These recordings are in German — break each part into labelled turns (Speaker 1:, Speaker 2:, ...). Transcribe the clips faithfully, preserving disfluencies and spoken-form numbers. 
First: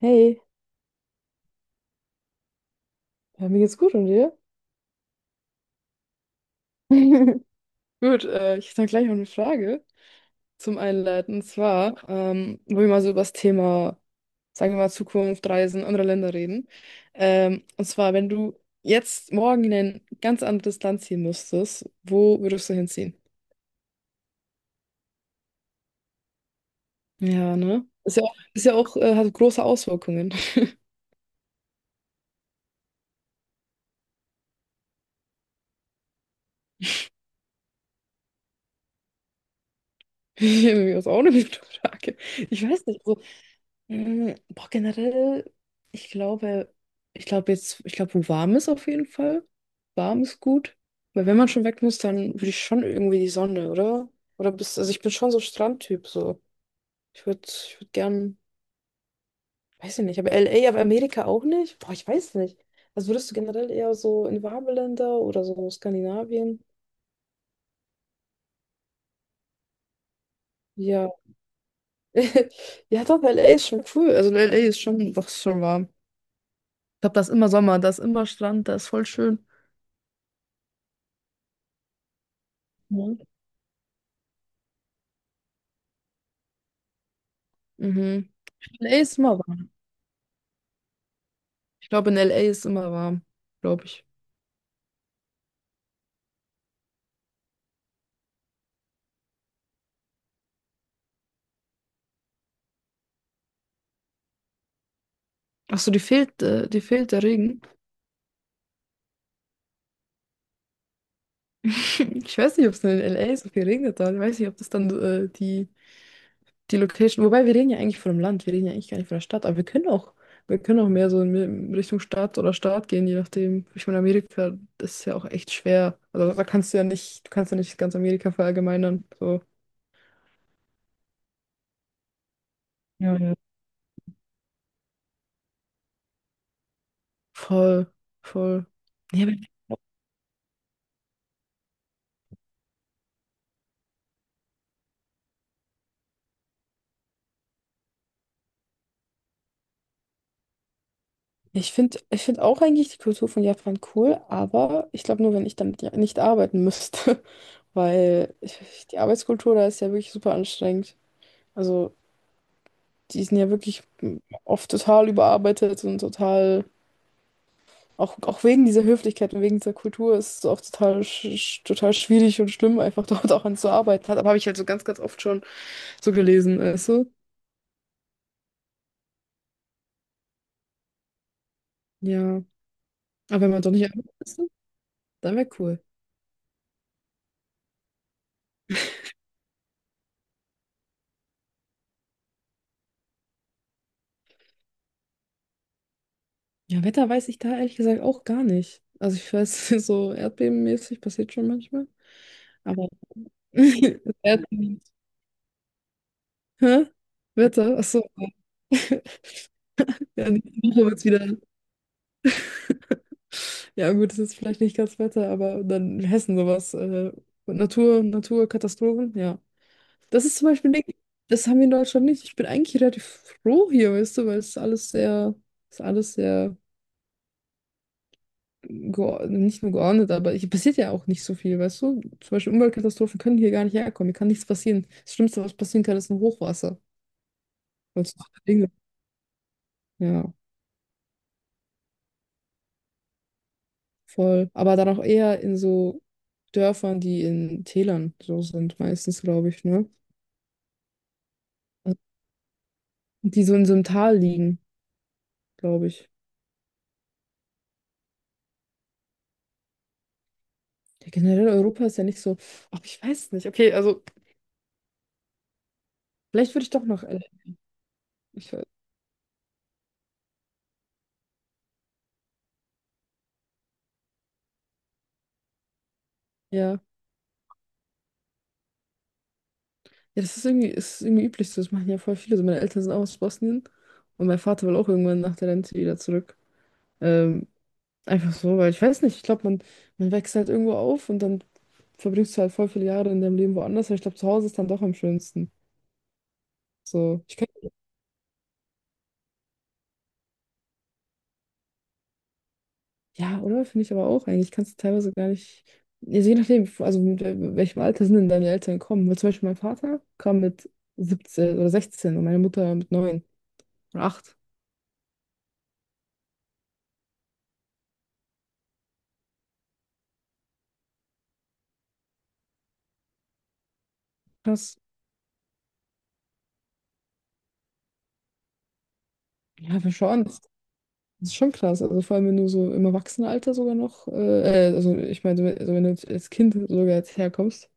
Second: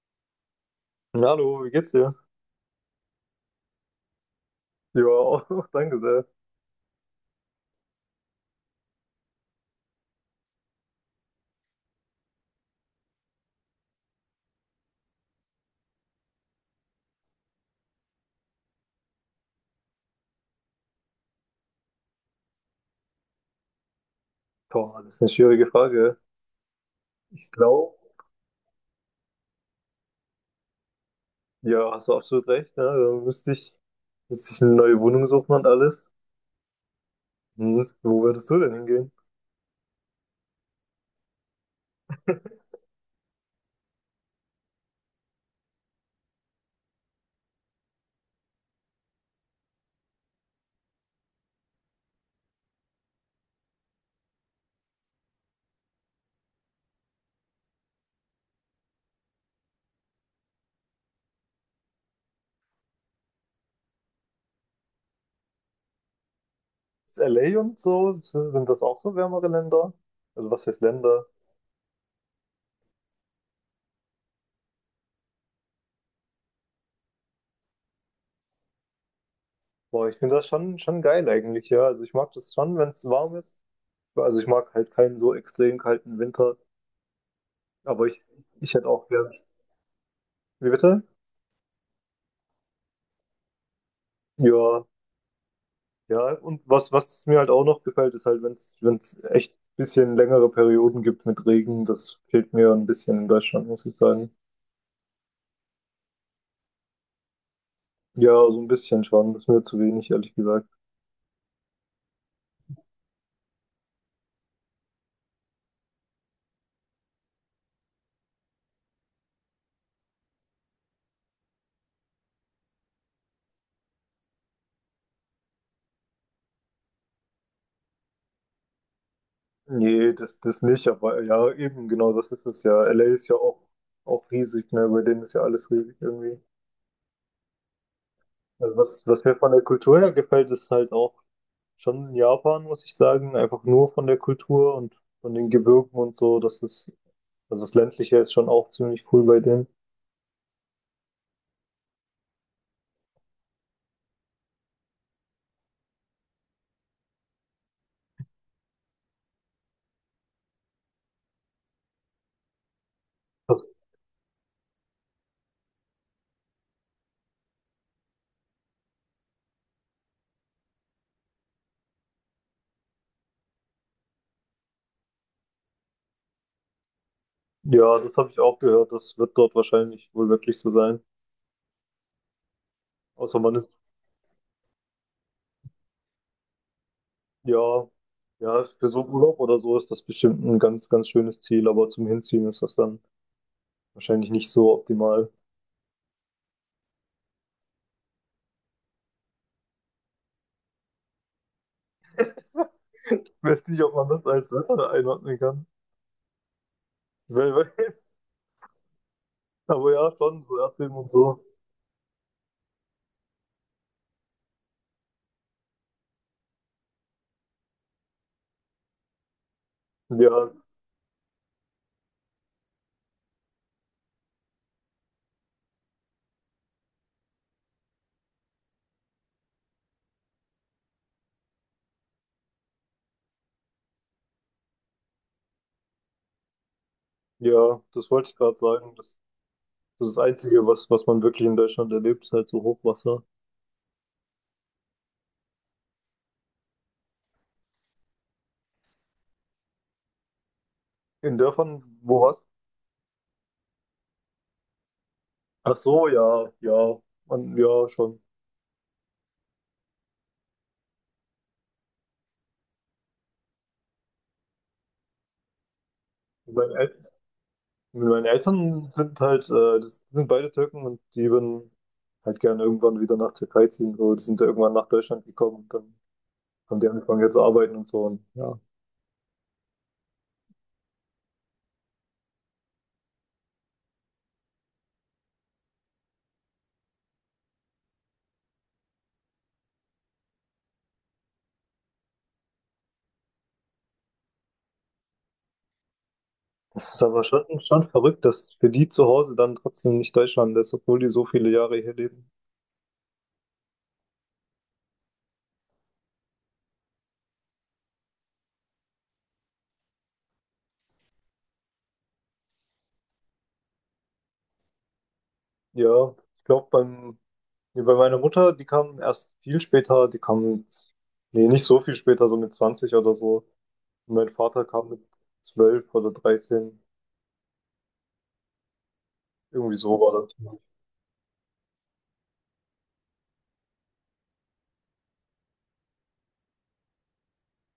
Speaker 1: Hey,
Speaker 2: Na, Hallo, wie geht's dir?
Speaker 1: ja, mir geht's gut und dir?
Speaker 2: Ja, auch danke sehr.
Speaker 1: Gut, äh, ich hätte dann gleich noch eine Frage zum Einleiten. Und zwar, ähm, wo wir mal so über das Thema, sagen wir mal, Zukunft, Reisen, andere Länder reden. Ähm, und zwar, wenn du jetzt morgen in ein ganz anderes Land ziehen müsstest, wo würdest du hinziehen?
Speaker 2: Boah, das ist eine schwierige Frage. Ich
Speaker 1: Ja, ne?
Speaker 2: glaube,
Speaker 1: Ist ja auch, ist ja auch äh, hat große Auswirkungen.
Speaker 2: ja, hast du absolut recht. Ne? Da müsste ich, müsste ich eine neue Wohnung suchen und alles. Hm. Wo würdest du denn hingehen?
Speaker 1: Das ist auch eine gute Frage. Ich weiß nicht, also Mm, boah, generell, ich glaube, ich glaube jetzt, ich glaube, wo warm ist auf jeden Fall. Warm ist gut. Weil wenn man schon weg muss, dann würde ich schon irgendwie die Sonne, oder? Oder bist, also ich bin schon so Strandtyp, so. Ich würde, ich würde gern, weiß ich nicht, aber L A, aber Amerika auch nicht? Boah, ich weiß nicht. Also würdest du generell eher so in warme Länder oder so Skandinavien?
Speaker 2: Ist L A und so, sind sind das auch so wärmere Länder? Also was heißt
Speaker 1: Ja.
Speaker 2: Länder?
Speaker 1: Ja, doch, L A ist schon cool. Also L A ist schon, doch, ist schon warm. Ich glaube, da ist immer Sommer, da ist immer Strand, da ist voll schön.
Speaker 2: Boah, ich finde das schon, schon geil eigentlich, ja. Also ich mag das schon, wenn es
Speaker 1: Ja.
Speaker 2: warm ist. Also ich mag halt keinen so extrem kalten Winter, aber ich,
Speaker 1: Mhm.
Speaker 2: ich hätte
Speaker 1: L A
Speaker 2: auch
Speaker 1: ist
Speaker 2: gern.
Speaker 1: immer warm.
Speaker 2: Wie bitte?
Speaker 1: Ich glaube, in L A ist immer warm, glaube ich.
Speaker 2: Ja, ja, und was, was mir halt auch noch gefällt, ist halt, wenn es, wenn es echt ein bisschen längere Perioden gibt mit Regen, das fehlt mir ein bisschen in Deutschland, muss ich sagen.
Speaker 1: Ach so, die fehlt, äh, die fehlt der Regen.
Speaker 2: Ja, so ein bisschen schon, das ist mir zu wenig, ehrlich gesagt.
Speaker 1: Ich weiß nicht, ob es in L A so viel regnet hat. Ich weiß nicht, ob das dann äh, die, die Location. Wobei, wir reden ja eigentlich von dem Land, wir reden ja eigentlich gar nicht von der Stadt, aber wir können auch, wir können auch mehr so in in Richtung Stadt oder Staat gehen, je nachdem. Ich meine, Amerika, das ist ja auch echt schwer. Also da kannst du ja nicht, du kannst ja nicht ganz Amerika verallgemeinern. So.
Speaker 2: Nee, das, das nicht, aber ja, eben, genau, das ist es ja. L A
Speaker 1: Ja,
Speaker 2: ist
Speaker 1: ja.
Speaker 2: ja auch, auch riesig, ne, bei denen ist ja alles riesig irgendwie.
Speaker 1: Voll, voll.
Speaker 2: Also was,
Speaker 1: Ja,
Speaker 2: was
Speaker 1: aber
Speaker 2: mir von der Kultur her gefällt, ist halt auch schon Japan, muss ich sagen, einfach nur von der Kultur und von den Gebirgen und so, das ist, also das Ländliche ist schon auch ziemlich cool bei denen.
Speaker 1: Ich finde, ich finde auch eigentlich die Kultur von Japan cool, aber ich glaube nur, wenn ich damit ja nicht arbeiten müsste, weil ich, die Arbeitskultur da ist ja wirklich super anstrengend. Also die sind ja
Speaker 2: Was,
Speaker 1: wirklich oft total überarbeitet und total, auch, auch wegen dieser Höflichkeit und wegen dieser Kultur ist es auch total, sch sch- total schwierig und schlimm, einfach dort auch an zu arbeiten. Hat, aber habe ich halt so ganz, ganz oft schon so gelesen, weißt du?
Speaker 2: Ja, das habe ich auch gehört. Das wird dort wahrscheinlich wohl wirklich so sein.
Speaker 1: Ja,
Speaker 2: Außer
Speaker 1: aber wenn
Speaker 2: man
Speaker 1: man
Speaker 2: ist,
Speaker 1: doch nicht arbeiten müsste, dann wäre cool.
Speaker 2: ja, ja, für so Urlaub oder so ist das bestimmt ein ganz, ganz schönes Ziel, aber zum Hinziehen ist das dann wahrscheinlich nicht so optimal.
Speaker 1: Ja, Wetter weiß ich da ehrlich gesagt auch gar nicht. Also ich weiß, so erdbebenmäßig passiert schon manchmal. Aber
Speaker 2: Ich weiß nicht, ob man das als
Speaker 1: Erdbeben.
Speaker 2: Wetter einordnen kann.
Speaker 1: Hä?
Speaker 2: Wer
Speaker 1: Wetter?
Speaker 2: weiß.
Speaker 1: Achso.
Speaker 2: Aber ja,
Speaker 1: Ja,
Speaker 2: schon, so
Speaker 1: nächste Woche
Speaker 2: Erdbeben
Speaker 1: wird's
Speaker 2: und
Speaker 1: wieder.
Speaker 2: so.
Speaker 1: Ja, gut, das ist vielleicht nicht ganz Wetter, aber dann in Hessen sowas. Äh, Natur, Naturkatastrophen, ja. Das ist zum
Speaker 2: Ja,
Speaker 1: Beispiel nicht, das haben wir in Deutschland nicht. Ich bin eigentlich relativ froh hier, weißt du, weil es ist alles sehr, es ist alles sehr geo- nicht nur geordnet, aber hier passiert ja auch nicht so viel, weißt du? Zum Beispiel Umweltkatastrophen können hier gar nicht herkommen, hier kann nichts passieren. Das Schlimmste, was passieren kann, ist ein Hochwasser.
Speaker 2: ja,
Speaker 1: Und
Speaker 2: das
Speaker 1: so
Speaker 2: wollte ich gerade
Speaker 1: Dinge.
Speaker 2: sagen. Das, das ist das
Speaker 1: Ja,
Speaker 2: Einzige, was, was man wirklich in Deutschland erlebt, ist halt so Hochwasser.
Speaker 1: voll. Aber dann auch eher in so Dörfern, die in Tälern so sind, meistens, glaube ich, ne?
Speaker 2: In
Speaker 1: Also,
Speaker 2: Dörfern, wo was?
Speaker 1: die so in so einem Tal liegen,
Speaker 2: Ach
Speaker 1: glaube
Speaker 2: so,
Speaker 1: ich.
Speaker 2: ja, ja, man, ja, schon.
Speaker 1: Ja, generell Europa ist ja nicht so, ach, ich weiß nicht. Okay, also vielleicht würde
Speaker 2: Bei
Speaker 1: ich doch noch, L A.
Speaker 2: Meine
Speaker 1: ich, weiß-
Speaker 2: Eltern sind halt, äh, das sind beide Türken und die würden halt gerne irgendwann wieder nach Türkei ziehen. So, die sind ja irgendwann nach Deutschland gekommen und dann
Speaker 1: ja.
Speaker 2: haben die angefangen jetzt zu arbeiten und so. Und ja,
Speaker 1: Ja, das ist irgendwie, ist irgendwie üblich so. Das machen ja voll viele. So, meine Eltern sind auch aus Bosnien und mein Vater will auch irgendwann nach der Rente wieder zurück. Ähm, einfach so, weil ich weiß nicht, ich glaube, man, man wächst halt irgendwo auf und dann verbringst du halt voll viele Jahre in deinem Leben woanders, aber ich glaube, zu Hause ist dann doch am schönsten.
Speaker 2: das ist
Speaker 1: So,
Speaker 2: aber
Speaker 1: ich
Speaker 2: schon,
Speaker 1: könnte,
Speaker 2: schon verrückt, dass für die zu Hause dann trotzdem nicht Deutschland ist, obwohl die so viele Jahre hier leben.
Speaker 1: ja, oder? Finde ich aber auch eigentlich. Kannst du teilweise gar nicht, also je nachdem, also mit wel- welchem Alter sind denn deine Eltern gekommen? Weil zum Beispiel mein Vater kam mit siebzehn oder sechzehn und meine Mutter mit neun oder acht.
Speaker 2: Ja, ich glaube, beim, nee, bei meiner Mutter, die kam erst viel später, die kam mit, nee, nicht so viel später, so mit zwanzig oder so. Und mein Vater
Speaker 1: Krass.
Speaker 2: kam mit zwölf oder dreizehn. Irgendwie
Speaker 1: Ja,
Speaker 2: so war
Speaker 1: schon.
Speaker 2: das.
Speaker 1: Das ist schon krass. Also vor allem, wenn du so im Erwachsenenalter sogar noch, äh, äh, also ich meine, wenn- also wenn du jetzt als Kind sogar jetzt herkommst,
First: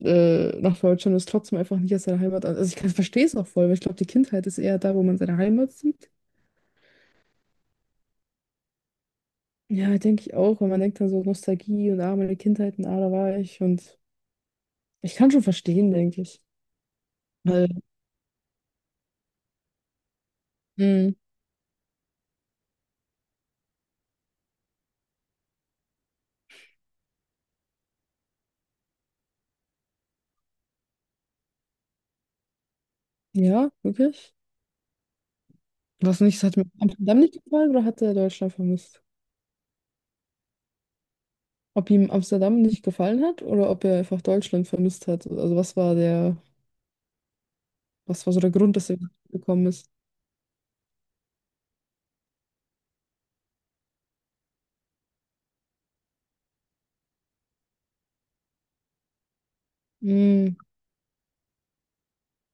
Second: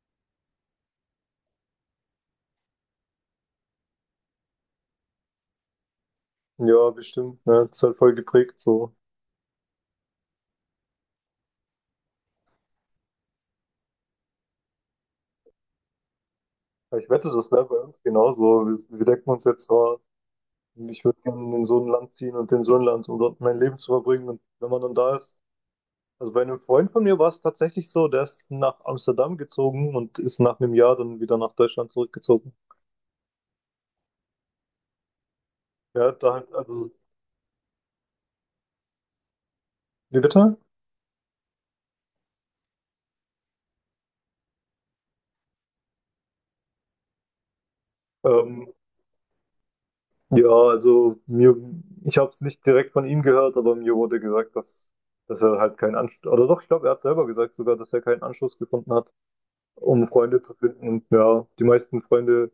Speaker 1: äh, nach Deutschland, ist trotzdem einfach nicht aus deiner Heimat an. Also ich kann, verstehe es auch voll, weil ich glaube, die Kindheit ist eher da, wo man seine Heimat sieht.
Speaker 2: Ja, bestimmt, ne? Das ist halt voll geprägt so.
Speaker 1: Ja, denke ich auch, weil man denkt dann so Nostalgie und ah, meine Kindheit und ah, da war ich. Und ich kann schon verstehen, denke ich.
Speaker 2: Aber ich wette, das wäre
Speaker 1: Weil,
Speaker 2: bei uns genauso. Wir, wir denken uns jetzt, oh, ich
Speaker 1: mh,
Speaker 2: würde gerne in so ein Land ziehen und in so ein Land, um dort mein Leben zu verbringen. Und wenn man dann da ist, also bei einem Freund von mir war es tatsächlich so, der ist nach Amsterdam gezogen und ist nach einem Jahr dann wieder nach Deutschland zurückgezogen.
Speaker 1: ja, wirklich.
Speaker 2: Ja,
Speaker 1: Was
Speaker 2: da
Speaker 1: nicht, es
Speaker 2: halt,
Speaker 1: hat mir
Speaker 2: also,
Speaker 1: Amsterdam nicht gefallen oder hat er Deutschland vermisst?
Speaker 2: wie bitte?
Speaker 1: Ob ihm Amsterdam nicht gefallen hat oder ob er einfach Deutschland vermisst hat? Also was war der. Was war so der
Speaker 2: Ähm,
Speaker 1: Grund, dass er gekommen ist?
Speaker 2: ja, also mir, ich habe es nicht direkt von ihm gehört, aber mir wurde gesagt, dass, dass er halt keinen Anschluss, oder doch, ich glaube, er hat selber gesagt sogar, dass er keinen Anschluss gefunden hat. Um Freunde zu
Speaker 1: Mm,
Speaker 2: finden. Und ja, die meisten Freunde,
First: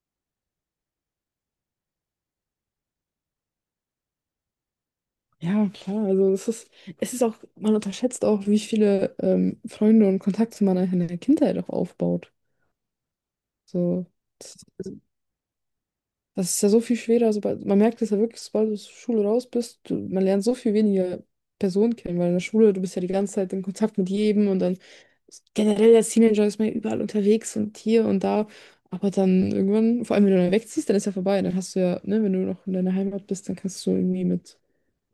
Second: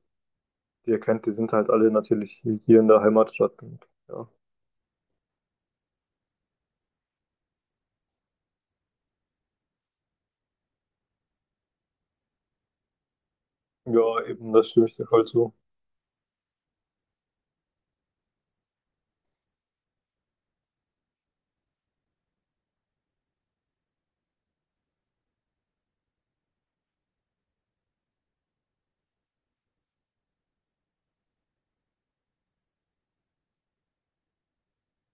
Speaker 2: die ihr kennt, die sind halt alle natürlich hier in der Heimatstadt. Und ja,
Speaker 1: ja, klar. Also es ist, es ist auch, man unterschätzt auch, wie viele ähm, Freunde und Kontakte man in der Kindheit auch aufbaut. So,
Speaker 2: ja, eben,
Speaker 1: das,
Speaker 2: das stimme ich dir voll zu.
Speaker 1: das ist ja so viel schwerer. Sobald, man merkt es ja wirklich, sobald du aus der Schule raus bist, du, man lernt so viel weniger Personen kennen, weil in der Schule, du bist ja die ganze Zeit in Kontakt mit jedem und dann generell als Teenager ist man ja überall unterwegs und hier und da. Aber dann irgendwann, vor allem wenn du dann wegziehst, dann ist ja vorbei. Dann hast du ja, ne, wenn du noch in deiner Heimat bist, dann kannst du irgendwie mit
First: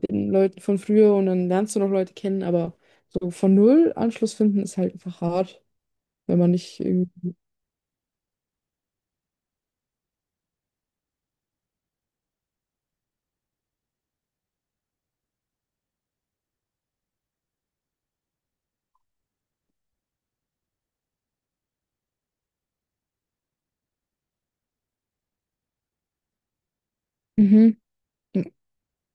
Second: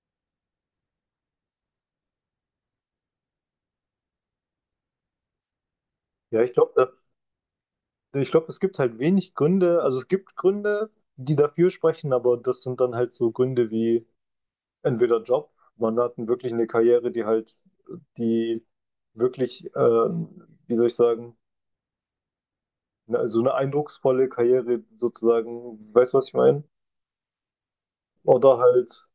Speaker 1: den Leuten von früher und dann lernst du noch Leute kennen, aber so von null Anschluss finden ist halt einfach hart, wenn
Speaker 2: Ja,
Speaker 1: man
Speaker 2: ich
Speaker 1: nicht
Speaker 2: glaube,
Speaker 1: irgendwie.
Speaker 2: ich glaube, es gibt halt wenig Gründe, also es gibt Gründe, die dafür sprechen, aber das sind dann halt so Gründe wie entweder Job, man hat wirklich eine Karriere, die halt, die wirklich, ähm, wie soll ich sagen, na, so eine eindrucksvolle Karriere sozusagen, weißt du, was ich meine?
Speaker 1: Mhm.
Speaker 2: Oder halt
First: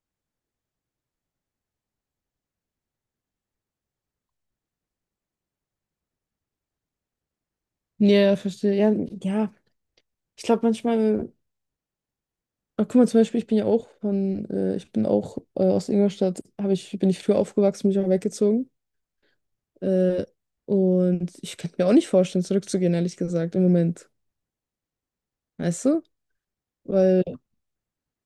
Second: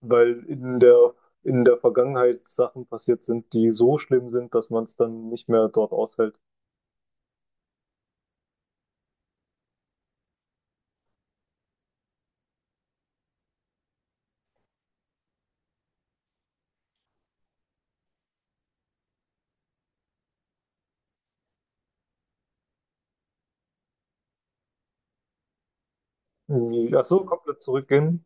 Speaker 2: weil in der, in der Vergangenheit Sachen passiert sind, die so schlimm sind, dass man es dann nicht mehr dort aushält.
Speaker 1: Ja, verstehe. Ja, ja. Ich glaube manchmal, ah, guck mal, zum Beispiel, ich bin ja auch von, äh, ich bin auch äh, aus Ingolstadt, habe ich, bin ich früher aufgewachsen, bin ich auch weggezogen. Äh, und ich könnte mir auch nicht vorstellen, zurückzugehen, ehrlich gesagt, im Moment. Weißt du?
Speaker 2: Irgendwie, Ach
Speaker 1: Weil
Speaker 2: so, komplett zurückgehen.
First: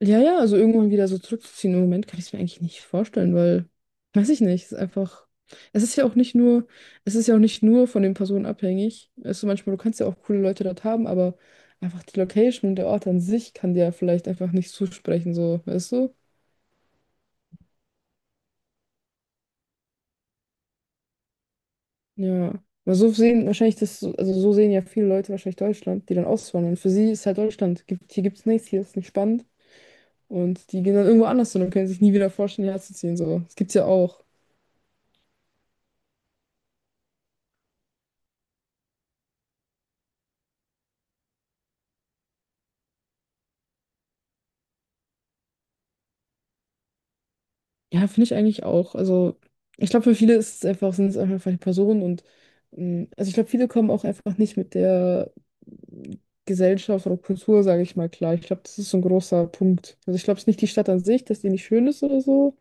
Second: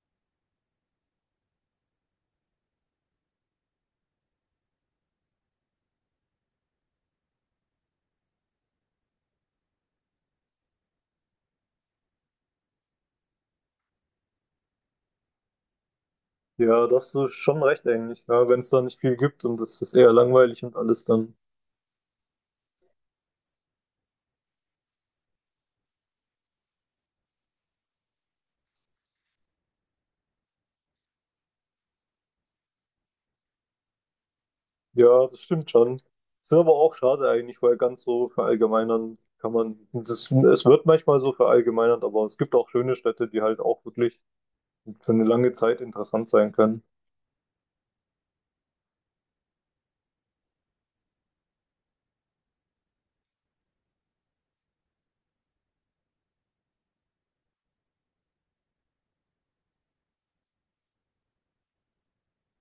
Speaker 1: ja, ja, also irgendwann wieder so zurückzuziehen. Im Moment kann ich es mir eigentlich nicht vorstellen, weil, weiß ich nicht, es ist einfach, es ist ja auch nicht nur, es ist ja auch nicht nur von den Personen abhängig. Also manchmal, du kannst ja auch coole Leute dort haben, aber einfach die Location und der Ort an sich kann dir ja vielleicht einfach nicht zusprechen, so, weißt du?
Speaker 2: Ja, das ist schon recht eigentlich. Ja, wenn es da nicht viel gibt und es ist eher langweilig und alles, dann
Speaker 1: Ja. Aber so sehen wahrscheinlich das, so- also so sehen ja viele Leute wahrscheinlich Deutschland, die dann auswandern. Für sie ist halt Deutschland, gibt, hier gibt's nichts, hier ist nicht spannend. Und die gehen dann irgendwo anders hin und können sich nie wieder vorstellen, hierher zu ziehen, so. Das gibt's ja auch.
Speaker 2: ja, das stimmt schon. Ist aber auch schade eigentlich, weil ganz so verallgemeinern kann man, das, es wird manchmal so verallgemeinert, aber es gibt auch schöne Städte, die halt auch wirklich für eine lange Zeit interessant sein können.
Speaker 1: Ja, finde ich eigentlich auch. Also, ich glaube, für viele ist es einfach, sind es einfach die Personen und ähm, also ich glaube, viele kommen auch einfach nicht mit der Gesellschaft oder Kultur, sage ich mal, klar. Ich glaube, das ist so ein großer Punkt. Also ich glaube, es ist nicht die Stadt an sich, dass die nicht schön ist oder so.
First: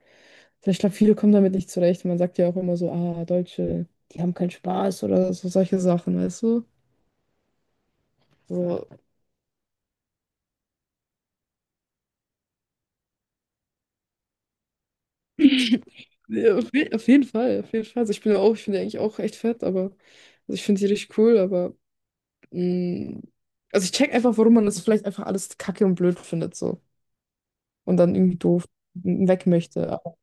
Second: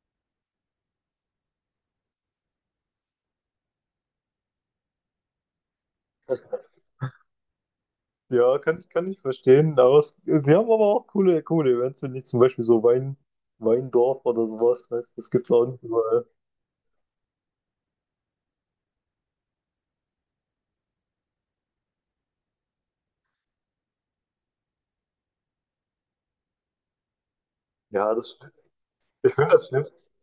Speaker 1: Sondern ich glaube, viele kommen damit nicht zurecht. Man sagt ja auch immer so, ah, Deutsche, die haben keinen Spaß oder so solche Sachen, weißt du?
Speaker 2: Ja, kann
Speaker 1: So.
Speaker 2: ich, kann ich verstehen. Aber es, sie haben aber auch coole, coole Events, wenn nicht zum Beispiel so Wein, Weindorf oder sowas, weißt, das gibt's auch nicht überall.
Speaker 1: Ja, auf je- auf jeden Fall, auf jeden Fall. Also ich bin ja auch, ich bin ja eigentlich auch echt fett, aber also ich finde die richtig cool, aber. Mm, also ich check einfach, warum man das vielleicht einfach alles kacke und blöd findet so und
Speaker 2: Ja,
Speaker 1: dann
Speaker 2: das,
Speaker 1: irgendwie doof
Speaker 2: ich
Speaker 1: weg
Speaker 2: finde das
Speaker 1: möchte.
Speaker 2: Schlimmste.
Speaker 1: Aber-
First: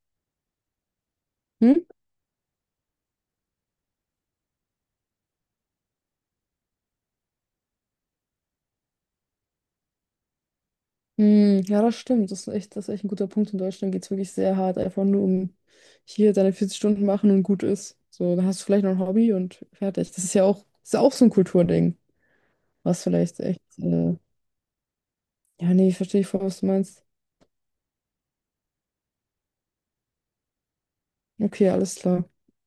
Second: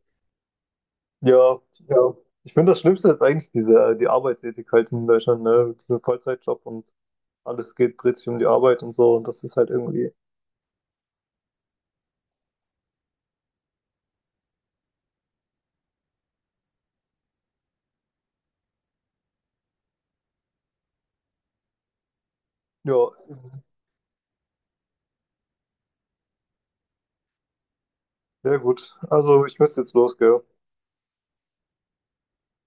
Speaker 2: Ja,
Speaker 1: Hm?
Speaker 2: ja. Ich finde das Schlimmste ist eigentlich diese, die Arbeitsethik halt in Deutschland, ne? Dieser Vollzeitjob und alles geht, dreht sich um die Arbeit und so. Und das ist halt irgendwie,
Speaker 1: Hm, ja, das stimmt. Das ist echt, das ist echt ein guter Punkt. In Deutschland geht es wirklich sehr hart, einfach nur um hier deine vierzig Stunden machen und gut ist. So, dann hast du vielleicht noch ein Hobby und fertig. Das ist ja auch, das ist ja auch so ein Kulturding,
Speaker 2: ja,
Speaker 1: was vielleicht echt. Äh, ja, nee, verstehe ich voll, was du meinst.
Speaker 2: sehr gut. Also, ich müsste jetzt los, gell?
Speaker 1: Okay, alles klar.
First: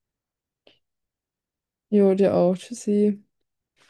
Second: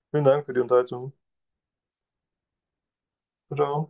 Speaker 2: Vielen Dank für die Unterhaltung.
Speaker 1: Jo, dir auch. Tschüssi.
Speaker 2: Ciao.